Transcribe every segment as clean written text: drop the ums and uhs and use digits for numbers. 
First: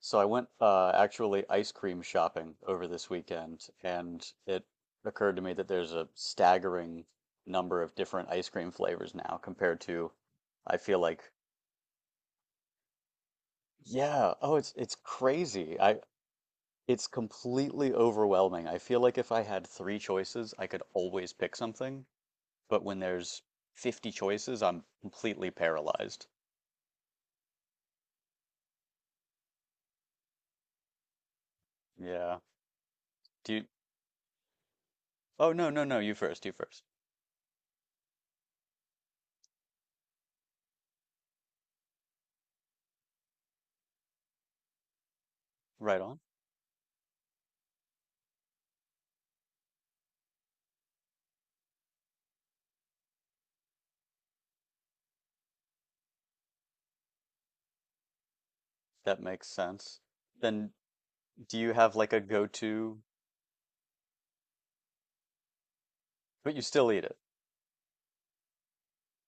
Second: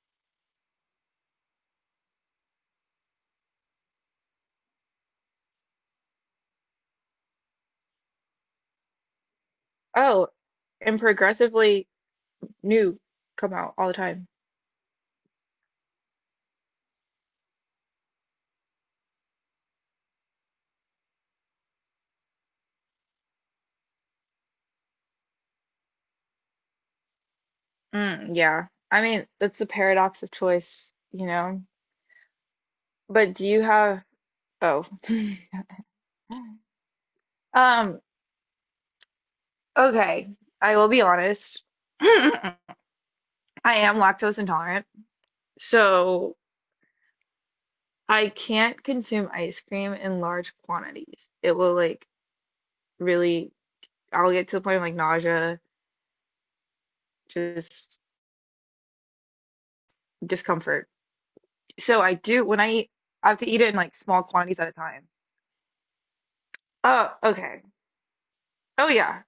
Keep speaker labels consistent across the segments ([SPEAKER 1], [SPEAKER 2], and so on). [SPEAKER 1] So I went actually ice cream shopping over this weekend, and it occurred to me that there's a staggering number of different ice cream flavors now compared to,
[SPEAKER 2] Oh,
[SPEAKER 1] I feel
[SPEAKER 2] and
[SPEAKER 1] like,
[SPEAKER 2] progressively new come out all the time.
[SPEAKER 1] yeah, oh, it's crazy. I It's completely overwhelming. I feel like if I had three choices, I could always pick something, but when there's 50 choices, I'm completely paralyzed.
[SPEAKER 2] Mm, yeah. I mean, that's the paradox of choice, you know?
[SPEAKER 1] Yeah.
[SPEAKER 2] But do
[SPEAKER 1] Do
[SPEAKER 2] you
[SPEAKER 1] you?
[SPEAKER 2] have, oh.
[SPEAKER 1] Oh, no, no, no, you first, you first.
[SPEAKER 2] Um, okay. I will be honest. I am lactose intolerant,
[SPEAKER 1] Right on.
[SPEAKER 2] so I can't consume ice cream in large quantities. It will like really, I'll get to the point of like nausea, just
[SPEAKER 1] That makes sense. Then
[SPEAKER 2] discomfort.
[SPEAKER 1] do you have
[SPEAKER 2] So
[SPEAKER 1] like
[SPEAKER 2] I
[SPEAKER 1] a
[SPEAKER 2] do, when I eat,
[SPEAKER 1] go-to,
[SPEAKER 2] I have to eat it in like small quantities at a time.
[SPEAKER 1] but you still eat
[SPEAKER 2] Oh, okay. Oh, yeah.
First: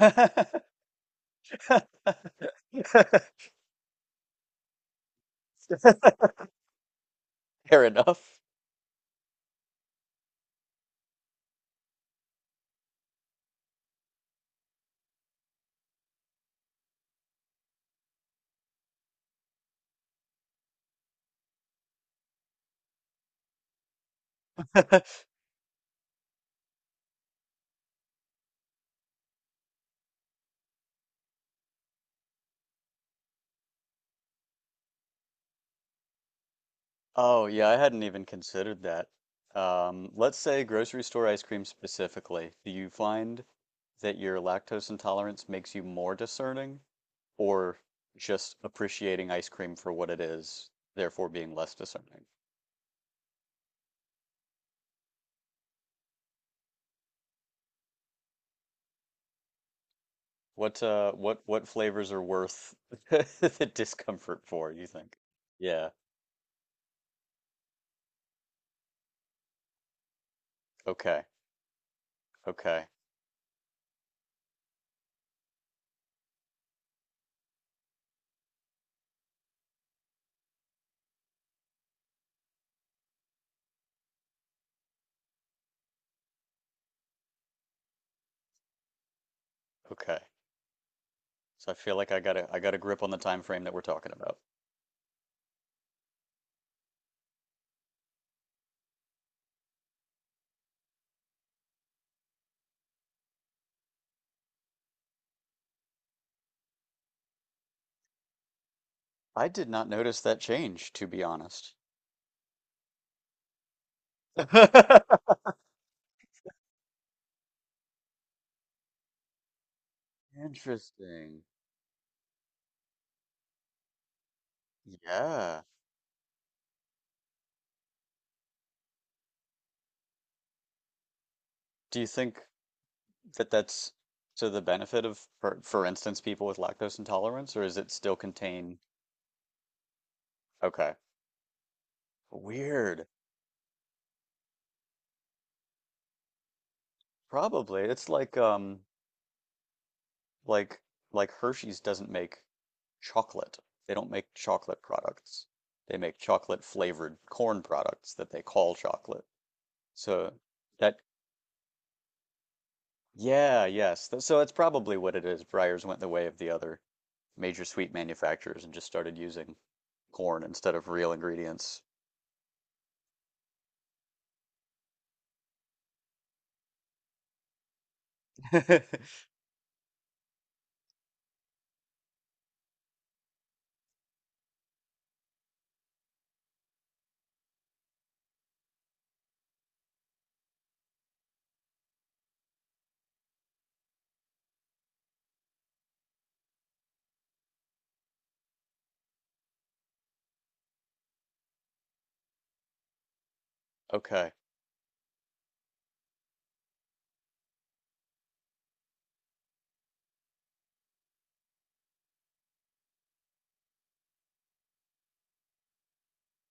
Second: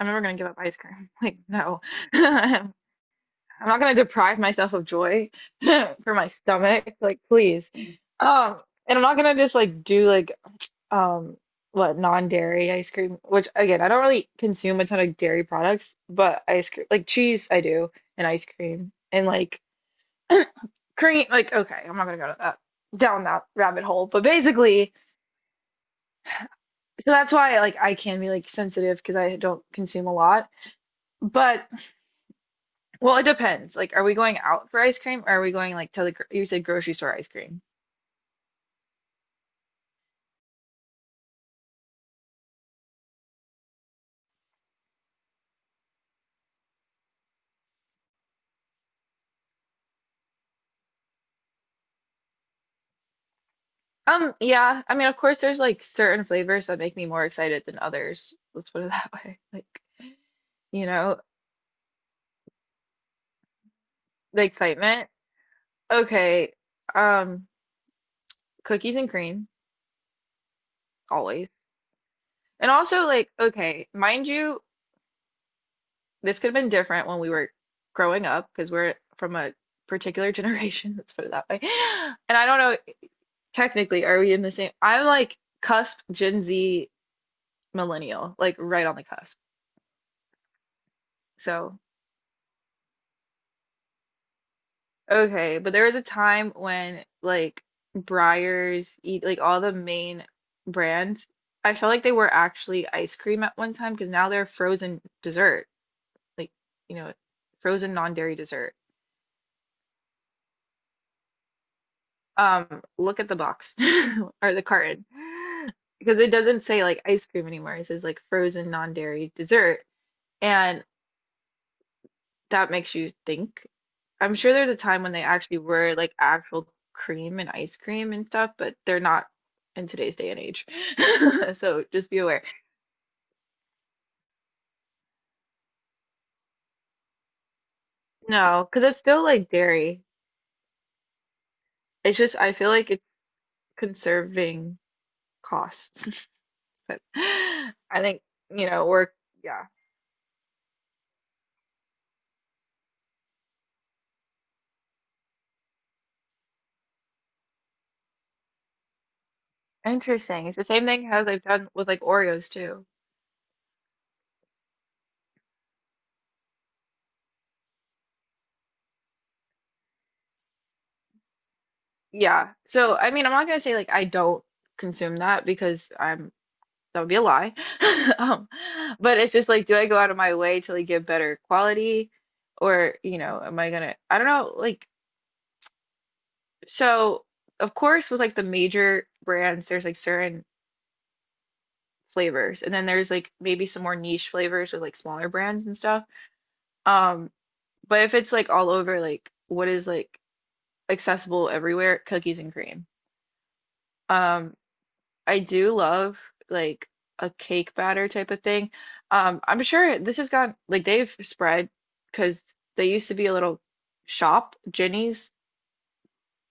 [SPEAKER 2] I'm never gonna give up ice cream. Like, no. I'm not gonna deprive myself of joy for my stomach. Like, please.
[SPEAKER 1] Fair enough.
[SPEAKER 2] Um, and I'm not gonna just like do like um what non-dairy ice cream, which again, I don't really consume a ton of dairy products, but ice cream, like cheese, I do, and ice cream, and like cream. Like, okay, I'm not gonna go to that down that rabbit hole. But basically, so that's why like I can be like sensitive because I don't consume a lot. But well, it depends. Like, are we going out for ice cream or are we going like to the, gr- you said grocery store ice
[SPEAKER 1] Oh,
[SPEAKER 2] cream?
[SPEAKER 1] yeah, I hadn't even considered that. Let's say grocery store ice cream specifically. Do you find that your lactose intolerance makes you more discerning or just appreciating ice cream for what it is, therefore being less discerning?
[SPEAKER 2] Yeah. I mean, of course, there's like certain flavors that make me more excited than others. Let's put it that way. Like,
[SPEAKER 1] What
[SPEAKER 2] you know,
[SPEAKER 1] what flavors are worth the discomfort
[SPEAKER 2] the
[SPEAKER 1] for, you
[SPEAKER 2] excitement.
[SPEAKER 1] think? Yeah.
[SPEAKER 2] Okay. Um, Cookies and cream,
[SPEAKER 1] Okay.
[SPEAKER 2] always. And
[SPEAKER 1] Okay.
[SPEAKER 2] also, like, okay, mind you, this could have been different when we were growing up because we're from a particular generation. Let's put it that way. And I don't know, technically, are we in the same? I'm like cusp Gen Z millennial, like right on the cusp.
[SPEAKER 1] Okay. So I
[SPEAKER 2] So,
[SPEAKER 1] feel like I got a grip on the time frame that we're talking about.
[SPEAKER 2] okay, but there was a time when like Breyers, E- like all the main brands, I felt like they were actually ice cream at one time because now they're frozen dessert, like you know, frozen non-dairy dessert.
[SPEAKER 1] I did not notice that change, to be honest.
[SPEAKER 2] Look at the box or the carton because it doesn't say like ice cream anymore. It says like frozen non-dairy dessert. And
[SPEAKER 1] Interesting.
[SPEAKER 2] that makes you think. I'm sure there's a time when they actually
[SPEAKER 1] Yeah.
[SPEAKER 2] were like actual cream and ice cream and stuff, but they're not in today's day and age. So
[SPEAKER 1] Do you
[SPEAKER 2] just be
[SPEAKER 1] think
[SPEAKER 2] aware.
[SPEAKER 1] that that's to the benefit of, for instance, people with lactose intolerance, or is it still
[SPEAKER 2] No,
[SPEAKER 1] contain?
[SPEAKER 2] because it's still like dairy.
[SPEAKER 1] Okay.
[SPEAKER 2] It's just I feel like it's
[SPEAKER 1] Weird.
[SPEAKER 2] conserving costs. But
[SPEAKER 1] Probably.
[SPEAKER 2] I
[SPEAKER 1] It's
[SPEAKER 2] think,
[SPEAKER 1] like
[SPEAKER 2] you know, we're yeah.
[SPEAKER 1] like like Hershey's doesn't make chocolate. They don't make chocolate products. They make chocolate flavored corn products that they call chocolate. So
[SPEAKER 2] Interesting. It's the same
[SPEAKER 1] that,
[SPEAKER 2] thing as I've done with like Oreos too.
[SPEAKER 1] yeah, yes. So that's probably what it is. Breyers went the way of the other major sweet manufacturers and just started using corn instead of real ingredients.
[SPEAKER 2] Yeah. So I mean, I'm not gonna say like I don't consume that because I'm that would be a lie. Um, but it's just like, do I go out of my way to like get better quality, or you know, am I gonna? I don't know. Like, so of course, with like the major brands, there's like certain flavors, and then there's like maybe some more niche flavors with like smaller brands and stuff. Um, but if it's like all over, like what is like accessible everywhere, cookies and cream.
[SPEAKER 1] Okay,
[SPEAKER 2] Um, I do love like a cake batter type of thing. I'm sure this has got like they've spread because they used to be a little shop, Jenny's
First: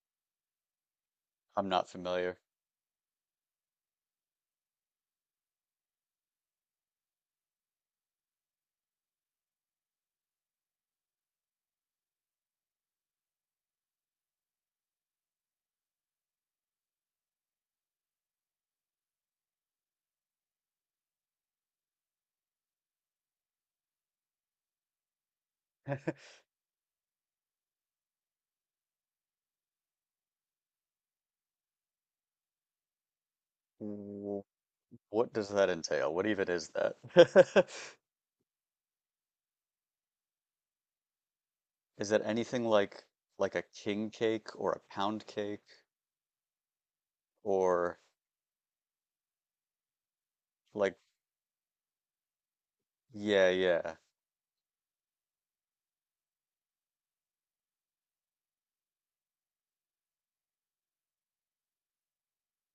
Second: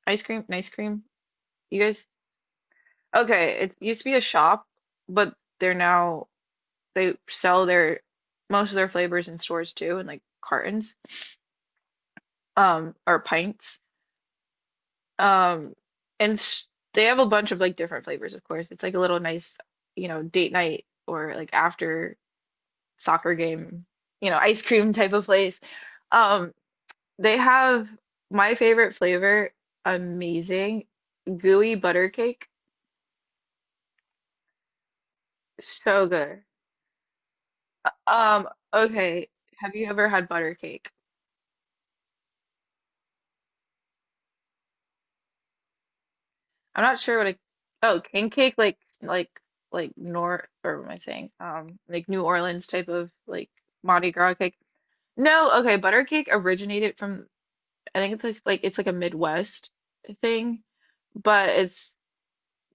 [SPEAKER 2] ice cream.
[SPEAKER 1] I'm
[SPEAKER 2] You
[SPEAKER 1] not
[SPEAKER 2] guys,
[SPEAKER 1] familiar.
[SPEAKER 2] okay, it used to be a shop, but they're now they sell their most of their flavors in stores too, in like cartons, or pints. Um, and sh they have a bunch of like different flavors, of course. It's like a little nice, you know, date night or like after soccer game, you know, ice cream type of place. Um, they have my favorite flavor, amazing, gooey butter cake.
[SPEAKER 1] W- What does that
[SPEAKER 2] So
[SPEAKER 1] entail? What
[SPEAKER 2] good.
[SPEAKER 1] even is that?
[SPEAKER 2] Um, okay. Have you ever had butter cake?
[SPEAKER 1] Is that anything like a king cake or a pound cake
[SPEAKER 2] I'm not sure what a
[SPEAKER 1] or
[SPEAKER 2] oh, king cake like nor or what am
[SPEAKER 1] like
[SPEAKER 2] I saying? Like New Orleans type of
[SPEAKER 1] yeah,
[SPEAKER 2] like
[SPEAKER 1] yeah.
[SPEAKER 2] Mardi Gras cake. No, okay, butter cake originated from I think it's like, it's like a Midwest thing, but it's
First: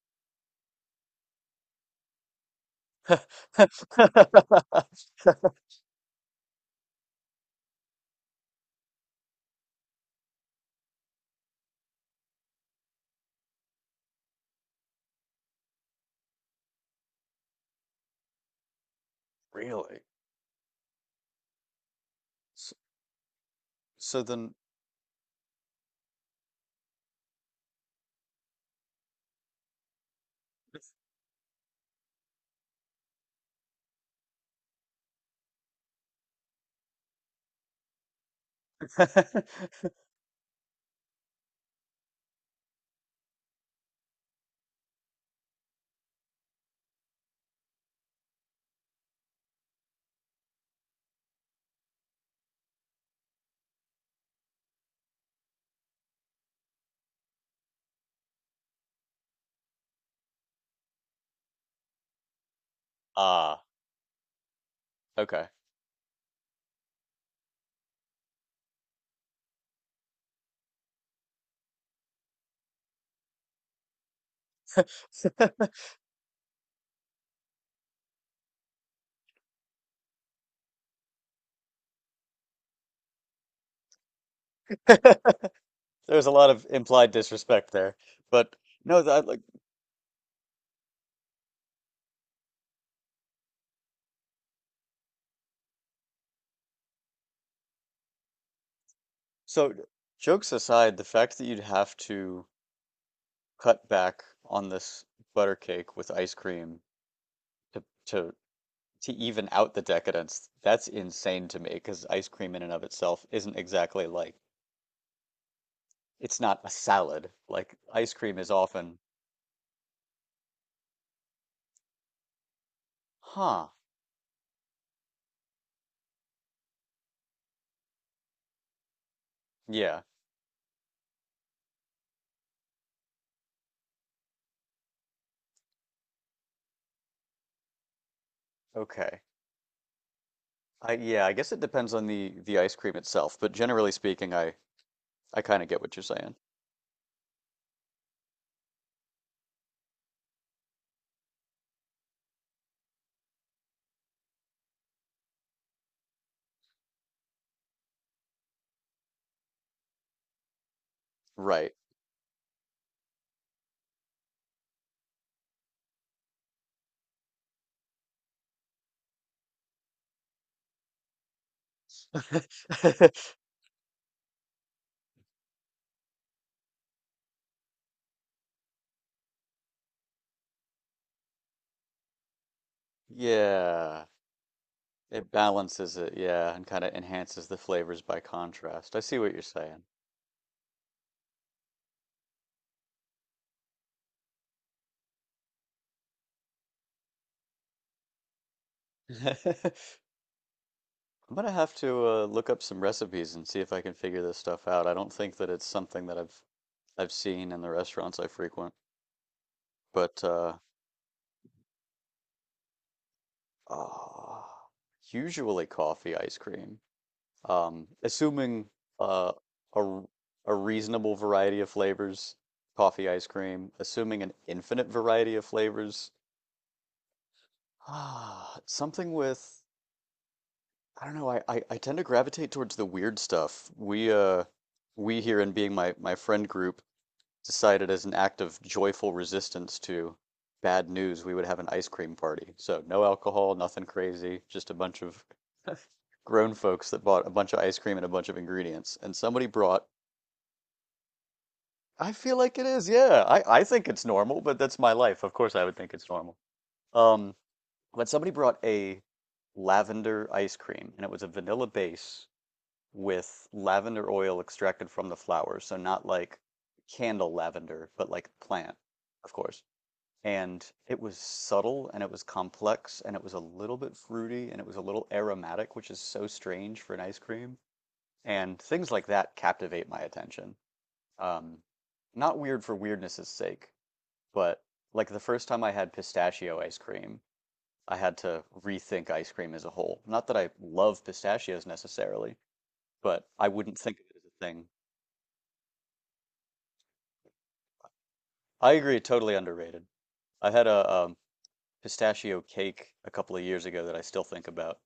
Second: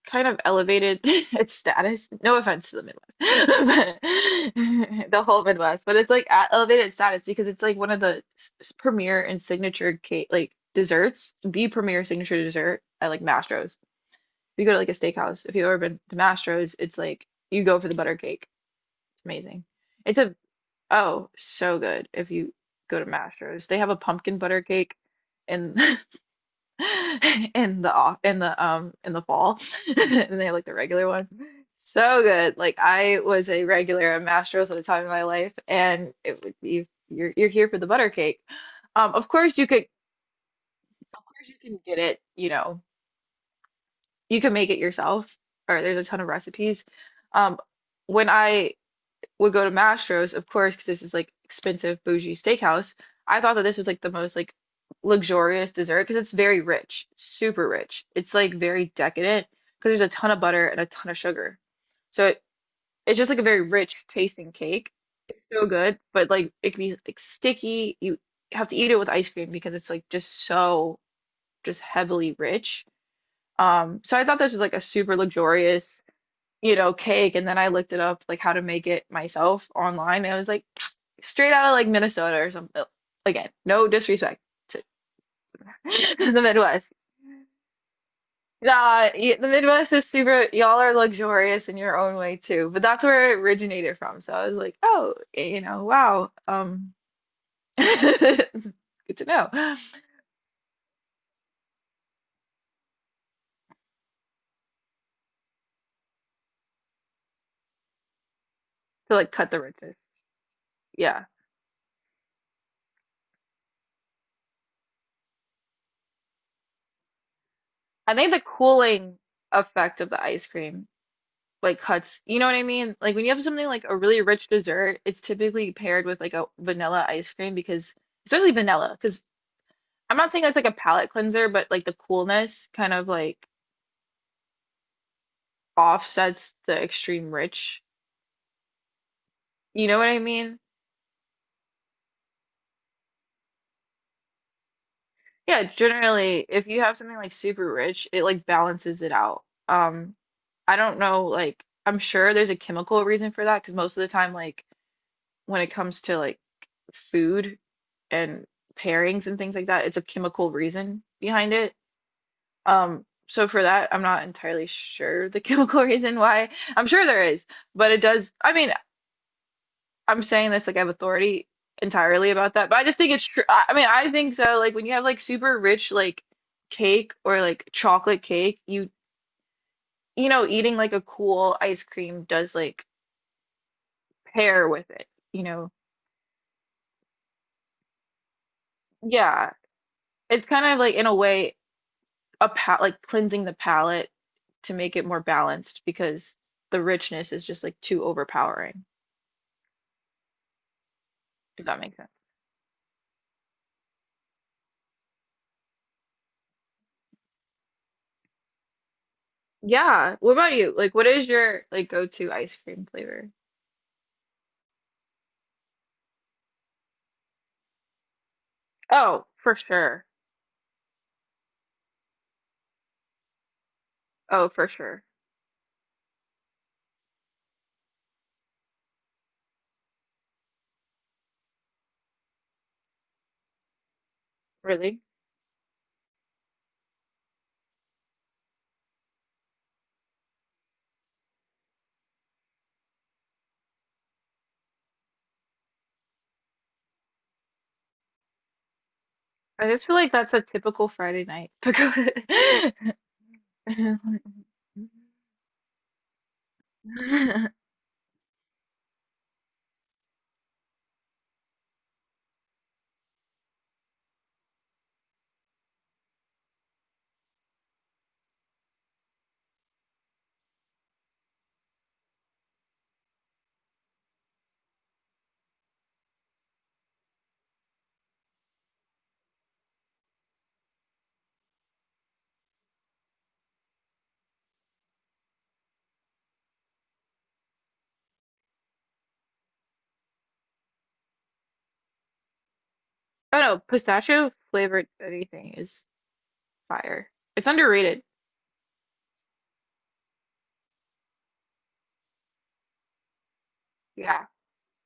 [SPEAKER 2] kind of elevated its status. No offense to the Midwest, but the whole Midwest, but it's like at elevated status because it's like one of the s- premier and signature cake like desserts, the premier signature dessert at like Mastro's. If you go to like a steakhouse, if you've ever been to Mastro's, it's like you go for the butter cake. It's amazing.
[SPEAKER 1] Really?
[SPEAKER 2] It's a oh, so good if you
[SPEAKER 1] S-
[SPEAKER 2] go to Mastro's. They have a
[SPEAKER 1] So
[SPEAKER 2] pumpkin
[SPEAKER 1] then
[SPEAKER 2] butter cake and in the off in the fall and they have like the regular one so good like I was a regular at Mastro's at the time of my life and it would be you're here for the butter cake of course you could of course you can get it you know you can make it yourself or there's a ton of recipes um when I would go to Mastro's, of course, because this is like expensive bougie steakhouse. I thought that this was like the most like luxurious dessert because it's very rich, super rich. It's like very decadent because there's a ton of butter and a ton of sugar. So it's just like a very
[SPEAKER 1] Ah,
[SPEAKER 2] rich tasting cake. It's
[SPEAKER 1] okay.
[SPEAKER 2] so good, but like it can be like sticky. You have to eat it with ice cream because it's like just so just heavily rich. So I thought this was like a super luxurious you know, cake. And then I looked it up, like how to make it myself online. And I was like, straight out of like Minnesota or something. Again, no disrespect to
[SPEAKER 1] There was a
[SPEAKER 2] the
[SPEAKER 1] lot of
[SPEAKER 2] Midwest.
[SPEAKER 1] implied disrespect there. But no,
[SPEAKER 2] Nah,
[SPEAKER 1] that
[SPEAKER 2] the
[SPEAKER 1] like
[SPEAKER 2] Midwest is super, y'all are luxurious in your own way too, but that's where it originated from. So I was like, oh, you know, wow. Good to know.
[SPEAKER 1] so
[SPEAKER 2] To
[SPEAKER 1] jokes aside, the fact that you'd have to cut back on this butter cake with ice cream to to to
[SPEAKER 2] like
[SPEAKER 1] even
[SPEAKER 2] cut the
[SPEAKER 1] out the
[SPEAKER 2] ridges.
[SPEAKER 1] decadence, that's
[SPEAKER 2] Yeah.
[SPEAKER 1] insane to me because ice cream in and of itself isn't exactly like it's not a salad. Like ice
[SPEAKER 2] I think
[SPEAKER 1] cream
[SPEAKER 2] the
[SPEAKER 1] is often,
[SPEAKER 2] cooling effect of the ice cream like cuts, you know what I mean? Like when you have
[SPEAKER 1] huh,
[SPEAKER 2] something like a really rich dessert, it's typically paired with like a vanilla ice cream because especially vanilla, because
[SPEAKER 1] yeah,
[SPEAKER 2] I'm not saying it's like a palate cleanser, but like the coolness kind of like offsets the extreme rich.
[SPEAKER 1] okay.
[SPEAKER 2] You know what I mean?
[SPEAKER 1] I yeah, I guess it depends on the ice cream itself, but generally speaking, I kind
[SPEAKER 2] Yeah,
[SPEAKER 1] of get what you're saying.
[SPEAKER 2] generally, if you have something like super rich, it like balances it out. I don't know, like I'm sure there's a chemical reason for that because most of the time, like when it comes to like food and pairings and things like that, it's a chemical reason behind
[SPEAKER 1] Right.
[SPEAKER 2] it. So for that, I'm not entirely sure the chemical reason why. I'm sure there is but it does I'm saying this like I have authority entirely about that, but I just think it's true. I mean, I think so. Like when you have like super rich like cake or like chocolate cake, you know, eating like a cool ice cream does like
[SPEAKER 1] Yeah,
[SPEAKER 2] pair with it,
[SPEAKER 1] it
[SPEAKER 2] you know.
[SPEAKER 1] balances it, yeah, and kind of enhances the flavors by contrast. I see what you're
[SPEAKER 2] Yeah.
[SPEAKER 1] saying.
[SPEAKER 2] It's kind of like in a way a pa like cleansing the palate to make it more balanced because the richness is just like too overpowering,
[SPEAKER 1] I'm gonna
[SPEAKER 2] if
[SPEAKER 1] have
[SPEAKER 2] that makes
[SPEAKER 1] to
[SPEAKER 2] sense.
[SPEAKER 1] look up some recipes and see if I can figure this stuff out. I don't think that it's something that I've seen in the restaurants I frequent,
[SPEAKER 2] Yeah.
[SPEAKER 1] but
[SPEAKER 2] What about you? Like what is your like go-to ice cream flavor?
[SPEAKER 1] ah, usually coffee ice cream. Assuming
[SPEAKER 2] Oh,
[SPEAKER 1] uh,
[SPEAKER 2] for
[SPEAKER 1] a
[SPEAKER 2] sure.
[SPEAKER 1] r- a reasonable variety of flavors, coffee ice cream. Assuming an
[SPEAKER 2] Oh, for
[SPEAKER 1] infinite
[SPEAKER 2] sure.
[SPEAKER 1] variety of flavors. Ah, something with I don't know, I tend to gravitate towards the weird stuff. We
[SPEAKER 2] Really?
[SPEAKER 1] we here in being my friend group decided as an act of joyful resistance to bad news we would have an ice cream party. So no alcohol, nothing crazy, just a bunch of grown folks that bought a bunch of ice cream and a bunch of ingredients. And somebody
[SPEAKER 2] I
[SPEAKER 1] brought
[SPEAKER 2] just feel like that's a typical Friday night.
[SPEAKER 1] I feel like it is, yeah. I think
[SPEAKER 2] Because
[SPEAKER 1] it's normal, but that's my life. Of course I would think it's normal. Um, when somebody brought a lavender ice cream, and it was a vanilla base with lavender oil extracted from the flowers. So not like candle lavender, but like plant, of course. And it was subtle and it was complex and it was a little bit fruity and it was a little aromatic, which is so strange for an ice cream. And things like that captivate my attention. Um, not weird for weirdness' sake, but like the first time I had pistachio ice cream, I had to rethink ice cream as a whole. Not that I love pistachios necessarily, but
[SPEAKER 2] oh
[SPEAKER 1] I
[SPEAKER 2] no,
[SPEAKER 1] wouldn't think of it as
[SPEAKER 2] pistachio
[SPEAKER 1] a thing.
[SPEAKER 2] flavored anything is fire. It's underrated.
[SPEAKER 1] I agree, totally underrated. I had a pistachio cake a couple of years ago that I still
[SPEAKER 2] Yeah.
[SPEAKER 1] think about.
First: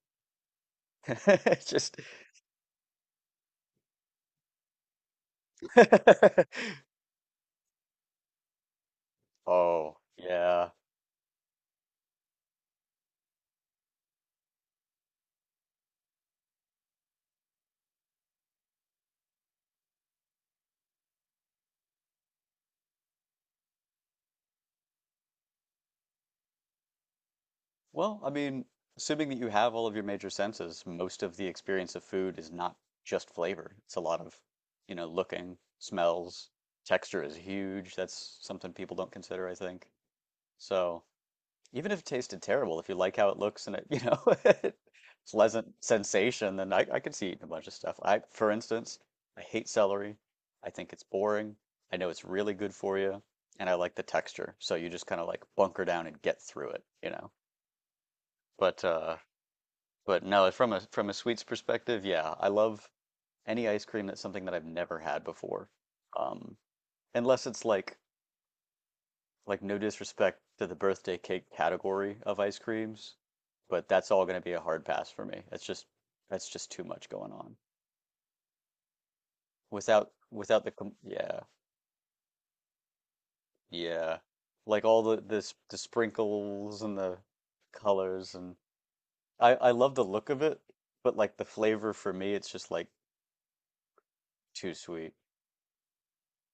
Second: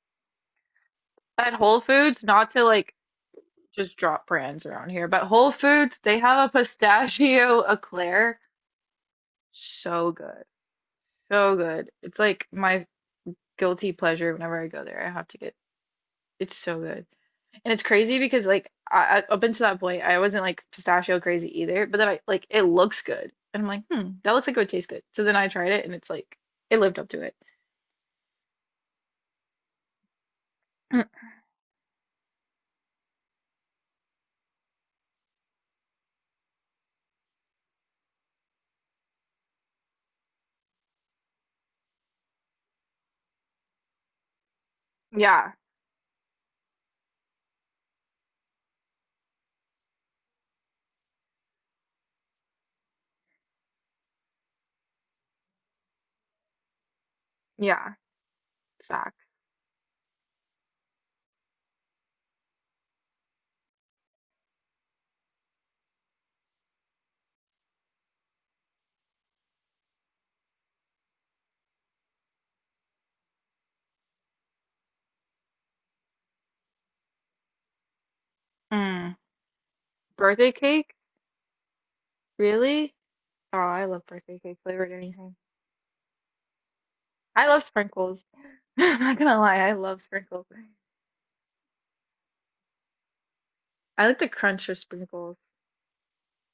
[SPEAKER 2] At
[SPEAKER 1] It's
[SPEAKER 2] Whole
[SPEAKER 1] just
[SPEAKER 2] Foods, not to like just drop brands around here, but Whole Foods, they have a pistachio eclair.
[SPEAKER 1] oh,
[SPEAKER 2] So good.
[SPEAKER 1] yeah.
[SPEAKER 2] So good. It's like my guilty pleasure whenever I go there. I have to get it's so good. And it's crazy because like I- up until that point, I wasn't like pistachio crazy either. But then I like it looks good, and I'm like, hmm, that looks like it would taste good. So then I tried it, and it's like it lived up to it.
[SPEAKER 1] Well, I mean, assuming that you have all of your major senses, most of the experience of food is not just flavor. It's a lot of, you know, looking, smells, texture is huge. That's something people don't consider, I think. So, even if it tasted terrible, if you like how it looks and it, you know,
[SPEAKER 2] Yeah,
[SPEAKER 1] pleasant sensation, then I could see eating a bunch of stuff. I, for instance, I hate celery. I think it's boring. I know it's really good for you, and I like the texture. So you just kind of like bunker down and get through it, you know.
[SPEAKER 2] yeah,
[SPEAKER 1] But uh,
[SPEAKER 2] fact.
[SPEAKER 1] but no, from a sweets perspective, yeah, I love any ice cream that's something that I've never had before. Um, unless it's like no disrespect to the birthday cake category of ice creams, but that's all going to be a hard pass for me. That's just too much going on.
[SPEAKER 2] Mm. Birthday
[SPEAKER 1] Without the
[SPEAKER 2] cake?
[SPEAKER 1] com yeah,
[SPEAKER 2] Really? Oh, I love
[SPEAKER 1] yeah.
[SPEAKER 2] birthday cake
[SPEAKER 1] Like
[SPEAKER 2] flavored
[SPEAKER 1] all the,
[SPEAKER 2] anything.
[SPEAKER 1] the sprinkles and the
[SPEAKER 2] I love sprinkles.
[SPEAKER 1] colors and
[SPEAKER 2] I'm not gonna lie,
[SPEAKER 1] I
[SPEAKER 2] I
[SPEAKER 1] love
[SPEAKER 2] love
[SPEAKER 1] the look of
[SPEAKER 2] sprinkles.
[SPEAKER 1] it, but like the flavor for me it's just like
[SPEAKER 2] I like the crunch
[SPEAKER 1] too
[SPEAKER 2] of
[SPEAKER 1] sweet.
[SPEAKER 2] sprinkles.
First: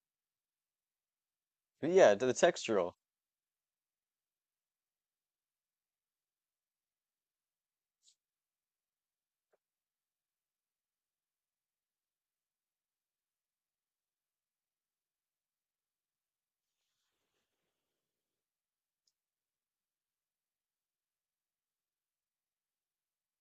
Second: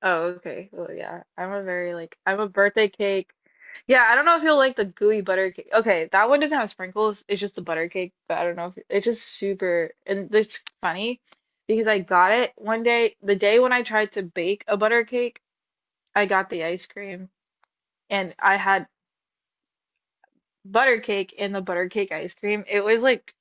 [SPEAKER 2] Oh, okay. Well, yeah. I'm a
[SPEAKER 1] But
[SPEAKER 2] very
[SPEAKER 1] yeah,
[SPEAKER 2] like
[SPEAKER 1] the
[SPEAKER 2] I'm a birthday
[SPEAKER 1] textural.
[SPEAKER 2] cake. Yeah, I don't know if you'll like the gooey butter cake. Okay, that one doesn't have sprinkles. It's just the butter cake, but I don't know if it's just super and it's funny because I got it one day, the day when I tried to bake a butter cake, I got the ice cream and I had butter cake and the butter cake ice cream. It was like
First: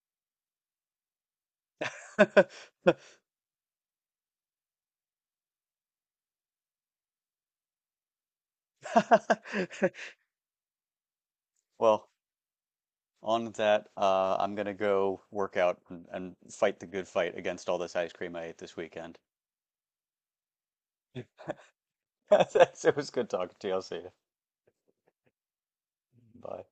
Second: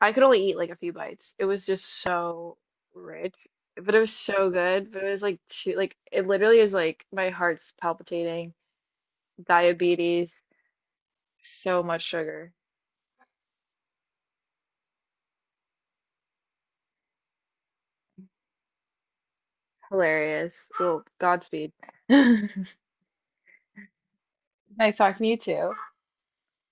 [SPEAKER 2] I could only eat like a few bites. It was just so rich but it was so good. But it was like too like it literally is like my heart's palpitating diabetes, so much
[SPEAKER 1] Well,
[SPEAKER 2] sugar.
[SPEAKER 1] on that, I'm gonna go work out and fight the good fight against all this ice cream I ate this weekend.
[SPEAKER 2] Hilarious. Well, Godspeed.
[SPEAKER 1] It was good talking to you. I'll see you.
[SPEAKER 2] Nice talking to you too.
[SPEAKER 1] Bye.